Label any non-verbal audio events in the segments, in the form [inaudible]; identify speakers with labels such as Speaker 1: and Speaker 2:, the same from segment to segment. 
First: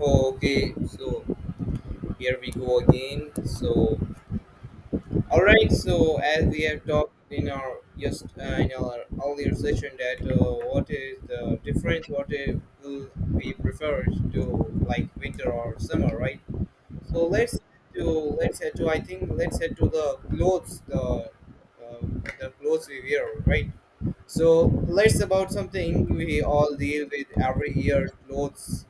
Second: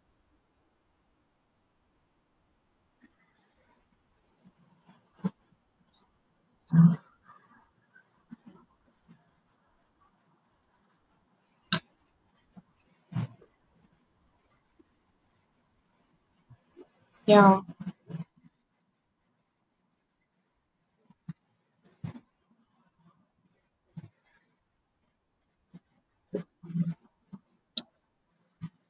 Speaker 1: Okay, so here we go again. So, all right. So, as we have talked in our just in our earlier session, that what is the difference? Will we prefer to like winter or summer, right? So
Speaker 2: Yeah.
Speaker 1: to let's head to I think let's head to uh, the clothes we wear, right? So let's about something we all deal with every year, clothes.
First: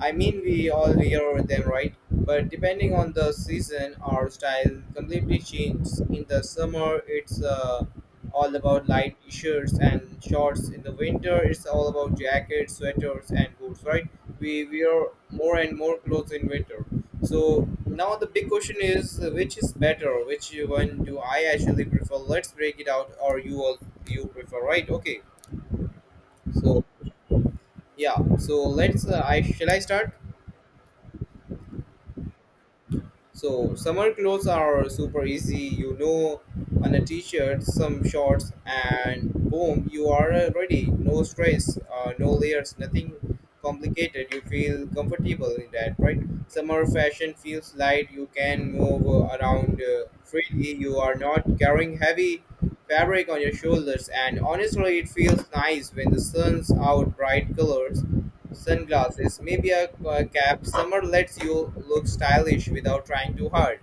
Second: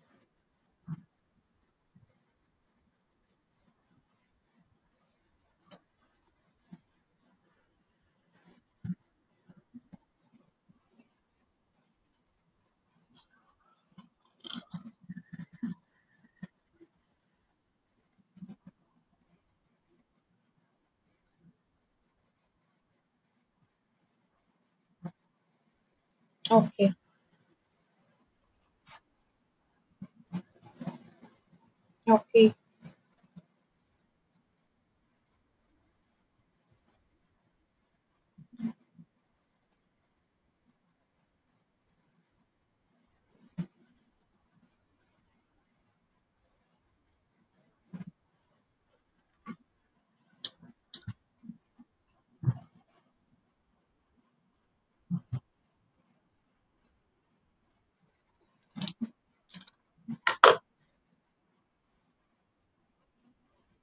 Speaker 1: I mean, we all wear them, right? But depending on the season, our style completely changes. In the summer, it's all about light t-shirts and shorts. In the winter, it's all about jackets, sweaters, and boots, right? We wear more and more clothes in winter. So now the big question is, which is better? Which one do I actually prefer? Let's break it out. Or you all, you prefer, right? Okay. So
Speaker 2: Okay.
Speaker 1: yeah. So let's. I shall I start?
Speaker 2: Okay.
Speaker 1: So summer clothes are super easy, you know, on a t-shirt, some shorts, and boom, you are ready. No stress, no layers, nothing complicated. You feel comfortable in that, right? Summer fashion feels light. You can move around freely. You are not carrying heavy fabric on your shoulders, and honestly, it feels nice when the sun's out: bright colors, sunglasses, maybe a cap. Summer lets you look stylish without trying too hard.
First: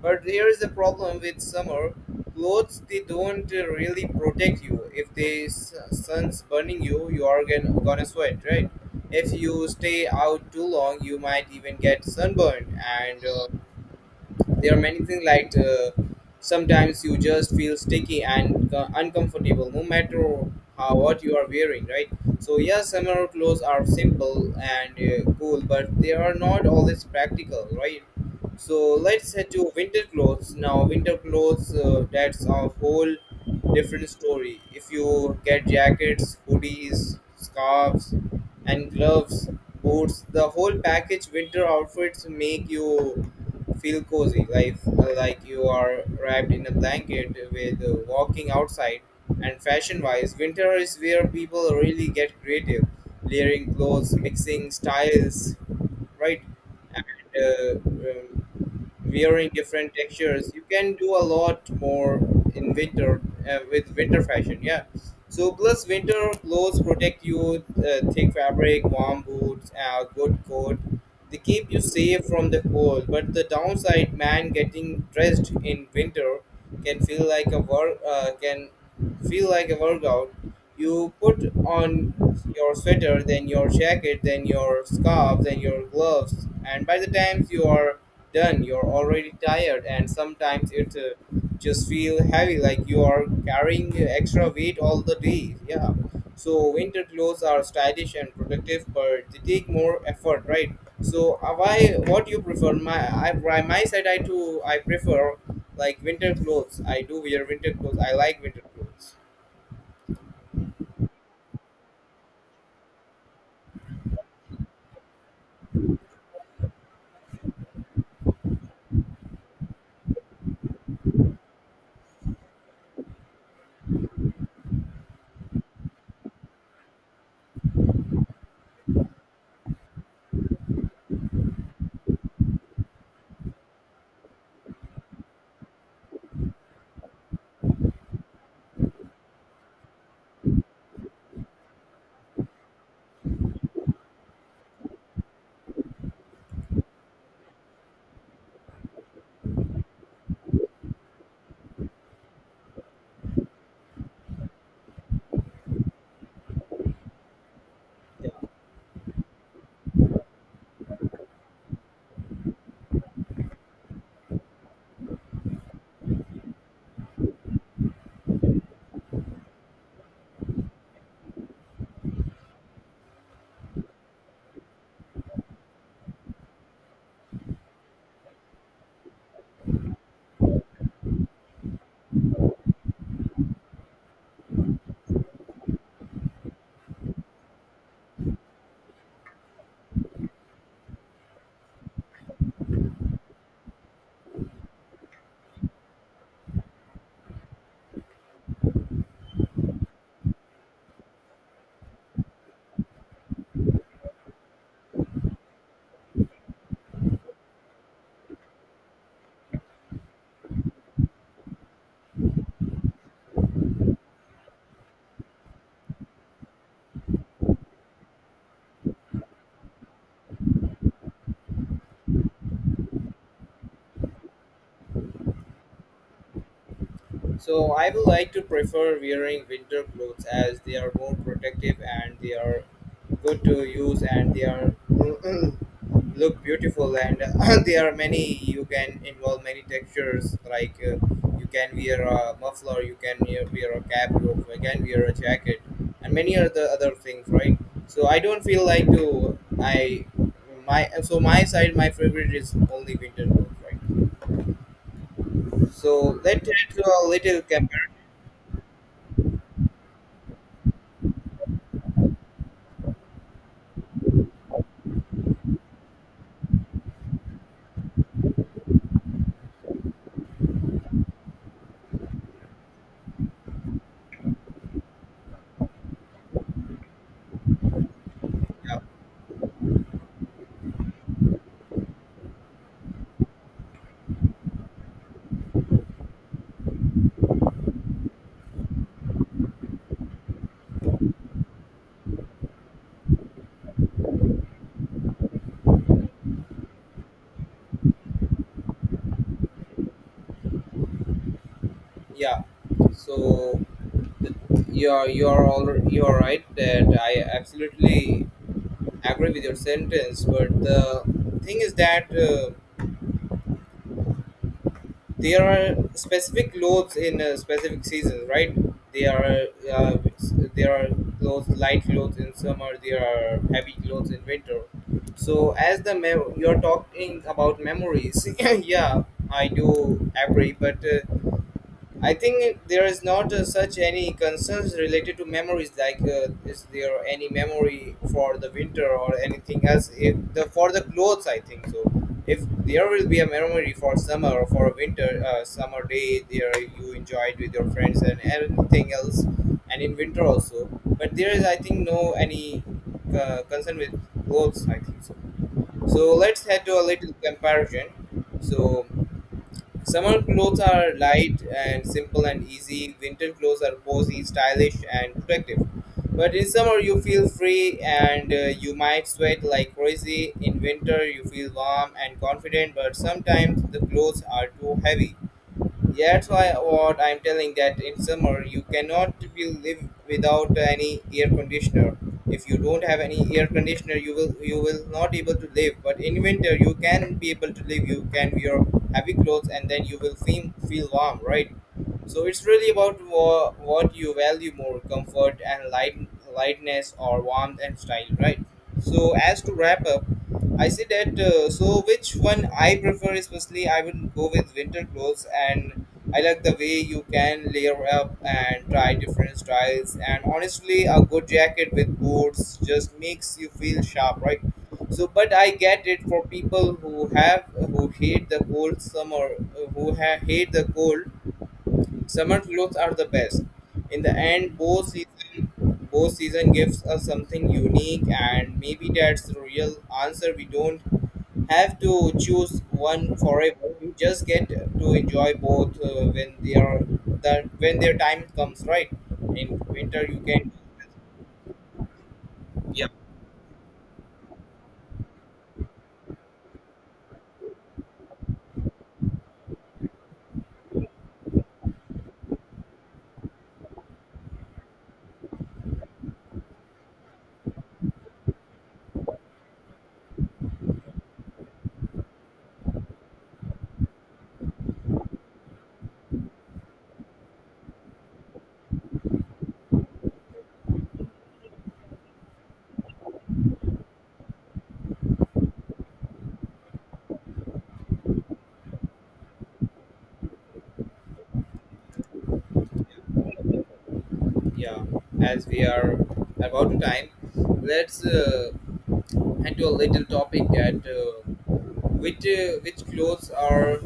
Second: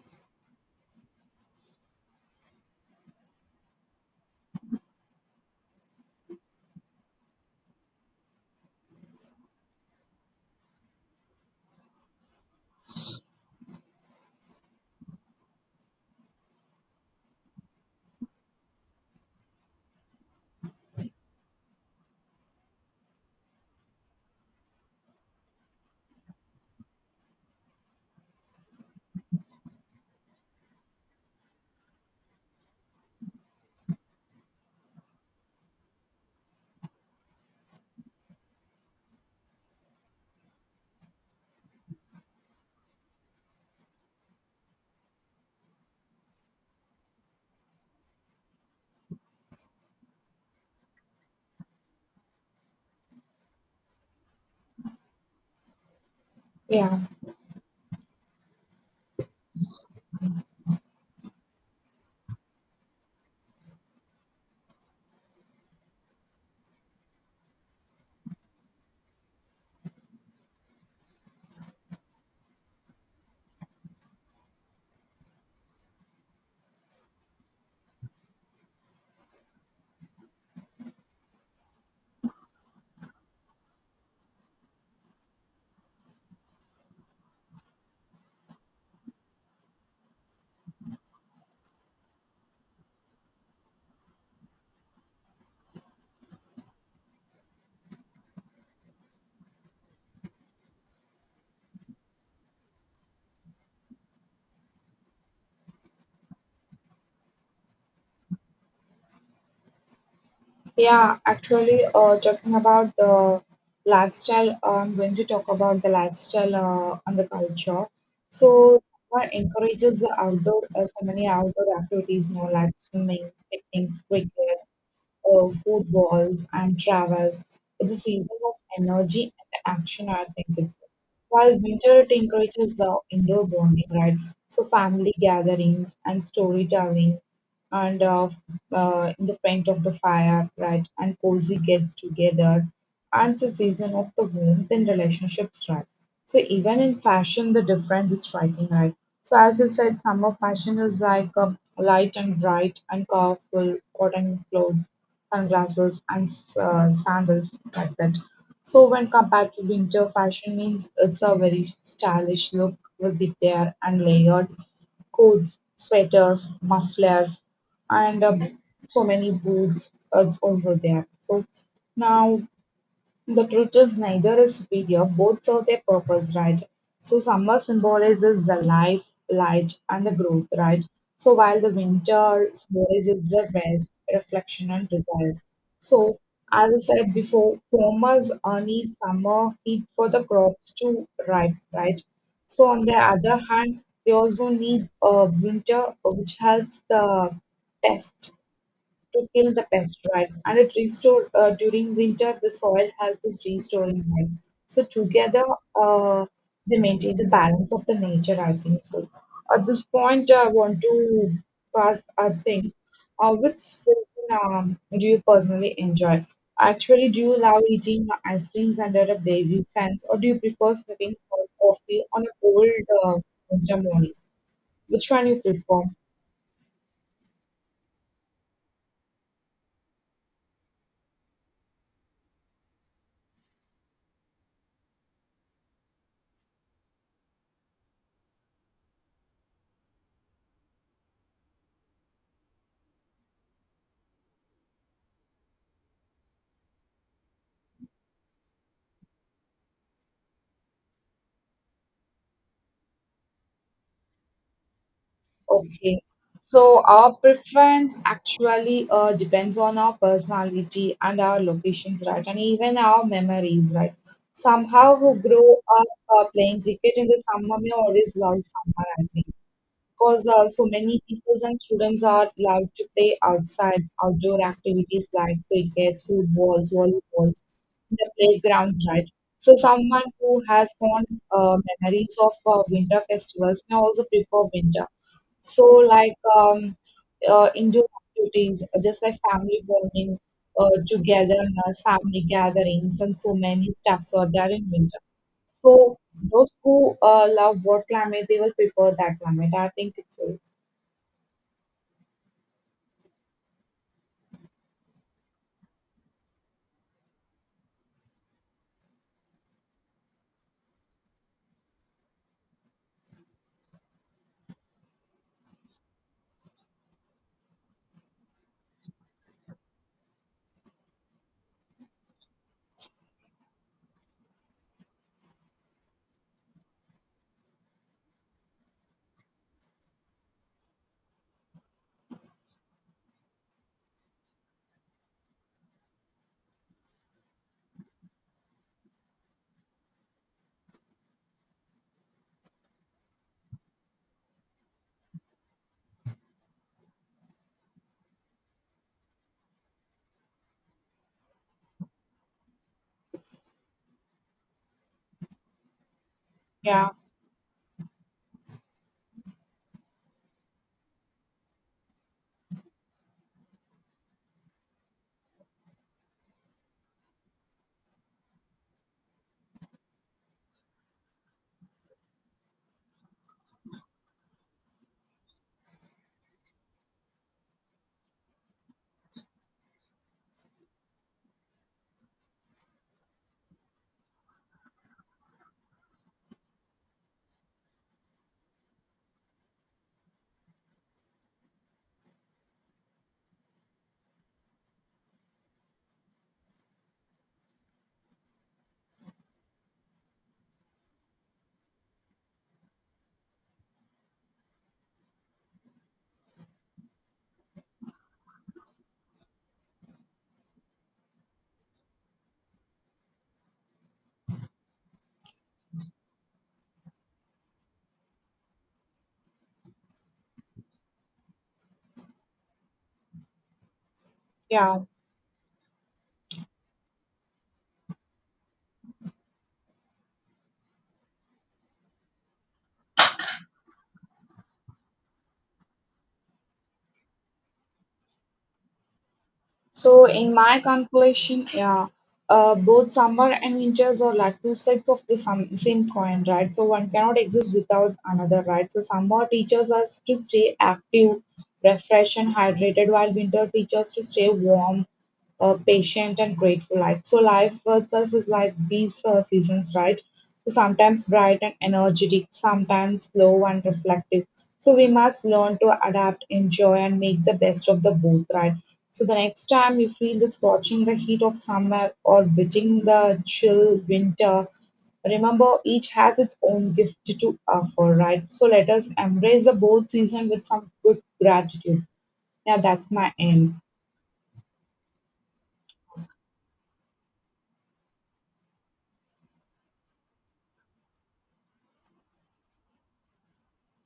Speaker 1: But there is a problem with summer clothes. They don't really protect you. If the sun's burning you, you are gonna sweat, right? If you stay out too long, you might even get sunburned. And there are many things, like sometimes you just feel sticky and uncomfortable, no matter how what you are wearing, right? So yes, summer clothes are simple and cool, but they are not always practical, right? So let's head to winter clothes. Now, winter clothes, that's a whole different story. If you get jackets, hoodies, scarves, and gloves, boots, the whole package, winter outfits make you feel cozy, like you are wrapped in a blanket with walking outside. And fashion wise, winter is where people really get creative, layering clothes, mixing styles, right?
Speaker 2: Yeah.
Speaker 1: And wearing different textures, you can do a lot more in winter with winter fashion, yeah. So plus, winter clothes protect you: thick fabric, warm boots, a good coat. They keep you safe from the cold. But the downside, man, getting dressed in winter can feel like a work can feel like a workout. You put on your sweater, then your jacket, then your scarf, then your gloves, and by the time you are done, you're already tired, and sometimes it just feel heavy, like you are carrying extra weight all the day. Yeah. So winter clothes are stylish and protective, but they take more effort, right? So why? What you prefer? My I by my side, I prefer like winter clothes. I do wear winter clothes. I like winter clothes.
Speaker 2: Yeah, actually, talking about the lifestyle, I'm going to talk about the lifestyle and the culture. So, someone encourages the outdoor, so many outdoor activities, no, like swimming, picnics, cricket, footballs, and travels. It's a season of energy and action, I think it's. While winter, it encourages the indoor bonding, right? So, family gatherings and storytelling and in the front of the fire, right? And cozy gets together. And the season of the womb, then relationships, right? So even in fashion, the difference is striking, right? So as you said, summer fashion is like a light and bright and colorful cotton clothes, sunglasses, and sandals like that. So when compared to winter fashion, means it's a very stylish look will be there and layered coats, sweaters, mufflers, and so many boots. It's also there. So now the truth is neither is superior, both serve their purpose, right? So summer symbolizes the life, light, and the growth, right? So while the winter symbolizes the rest, reflection, and desires. So as I said before, farmers need summer heat for the crops to ripe, right? So on the other hand, they also need winter, which helps the test to kill the pest, right? And it restore during winter the soil health is restoring, right? So together uh, they maintain the balance of the nature, I think so. At this point, I want to pass a thing. Which season do you personally enjoy? Actually, do you love eating ice creams under a blazing sun, or do you prefer sipping hot coffee on a cold uh, winter morning? Which one you prefer?
Speaker 1: So I would like to prefer wearing winter clothes, as they are more protective and they are good to use, and they are [clears throat] look beautiful, and [clears throat] there are many, you can involve many textures, like you can wear a muffler, you can wear a cap, you can wear a jacket, and many other things, right? So I don't feel like to I my so my side my favorite is only winter clothes, right?
Speaker 2: Okay.
Speaker 1: So let's do
Speaker 2: So
Speaker 1: a
Speaker 2: our
Speaker 1: little
Speaker 2: preference
Speaker 1: comparison.
Speaker 2: actually depends on our personality and our locations, right? And even our memories, right? Somehow who grow up playing cricket in the summer may always love summer, I think. Because so many people and students are allowed to play outside, outdoor activities like cricket, footballs, volleyballs, in the playgrounds, right? So someone who has fond memories of winter festivals may also prefer winter so, like indoor activities, just like family bonding, togetherness, family gatherings, and so many stuffs are there in winter. So, those who love what climate, they will prefer that climate. I think it's
Speaker 1: Yeah. So the- you're right, that I absolutely agree with your sentence, but the thing is that there are specific clothes in specific seasons, right? There are there are clothes light clothes in summer. There are heavy clothes in winter. So as you're talking about memories, [laughs] yeah, I do agree, but. I think there is not such any concerns related to memories. Like, is there any memory for the winter or anything else? If the for the clothes, I think so. If there will be a memory for summer or for a winter summer day, there you enjoyed with your friends and everything else, and in winter also. But there is, I think, no any concern with clothes, I think so. So let's head to a
Speaker 2: yeah,
Speaker 1: little comparison. So summer clothes are light and simple and easy. Winter clothes are cozy, stylish, and protective. But in summer, you feel free, and you might sweat like crazy. In winter, you feel warm and confident, but sometimes the clothes are too heavy. That's why what I'm telling, that in summer you cannot be live without any air conditioner. If you don't have any air conditioner, you will not able to live. But in winter you can be able to live. You can wear heavy clothes and then you will feel warm, right? So it's really about what you value more: comfort and lightness, or warmth and style, right? So as to wrap up, I say that so which one I prefer, especially I will go with winter clothes. And I like the way you can layer up and try different styles, and honestly a good jacket with boots just makes you feel sharp, right? So but I get it, for people who have who hate the cold summer, who hate the cold, summer clothes are the best. In the end,
Speaker 2: yeah.
Speaker 1: both season gives us something unique, and maybe that's the real answer. We don't have to choose one forever. We just get to enjoy both when they are that when their time comes, right? In winter,
Speaker 2: So,
Speaker 1: you
Speaker 2: in
Speaker 1: can
Speaker 2: my calculation, yeah, both summer and winters are like two sides of the same coin, right? So, one cannot exist without another, right? So, summer teaches us to stay active, refreshed, and hydrated, while winter teaches us to stay warm, patient, and grateful. Like so, life itself is like these seasons, right? So, sometimes bright and energetic, sometimes slow and reflective. So, we must learn to adapt, enjoy, and make the best of the both, right? So the next time you feel the scorching the heat of summer or biting the chill winter, remember each has its own gift to offer, right? So let us embrace the both season with some good gratitude. Yeah, that's my end.
Speaker 1: yeah. As we are about to time, let's head to a little topic that. Which clothes are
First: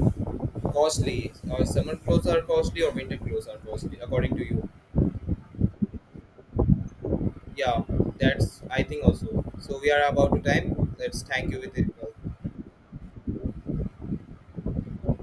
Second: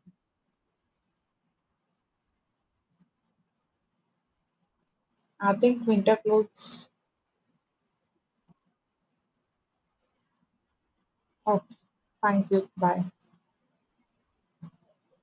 Speaker 1: costly? Or summer clothes are costly or winter clothes are costly, according to you?
Speaker 2: I think winter clothes.
Speaker 1: Yeah, that's I think also. So we are about to time. Let's thank you with
Speaker 2: Okay,
Speaker 1: it.
Speaker 2: thank you. Bye.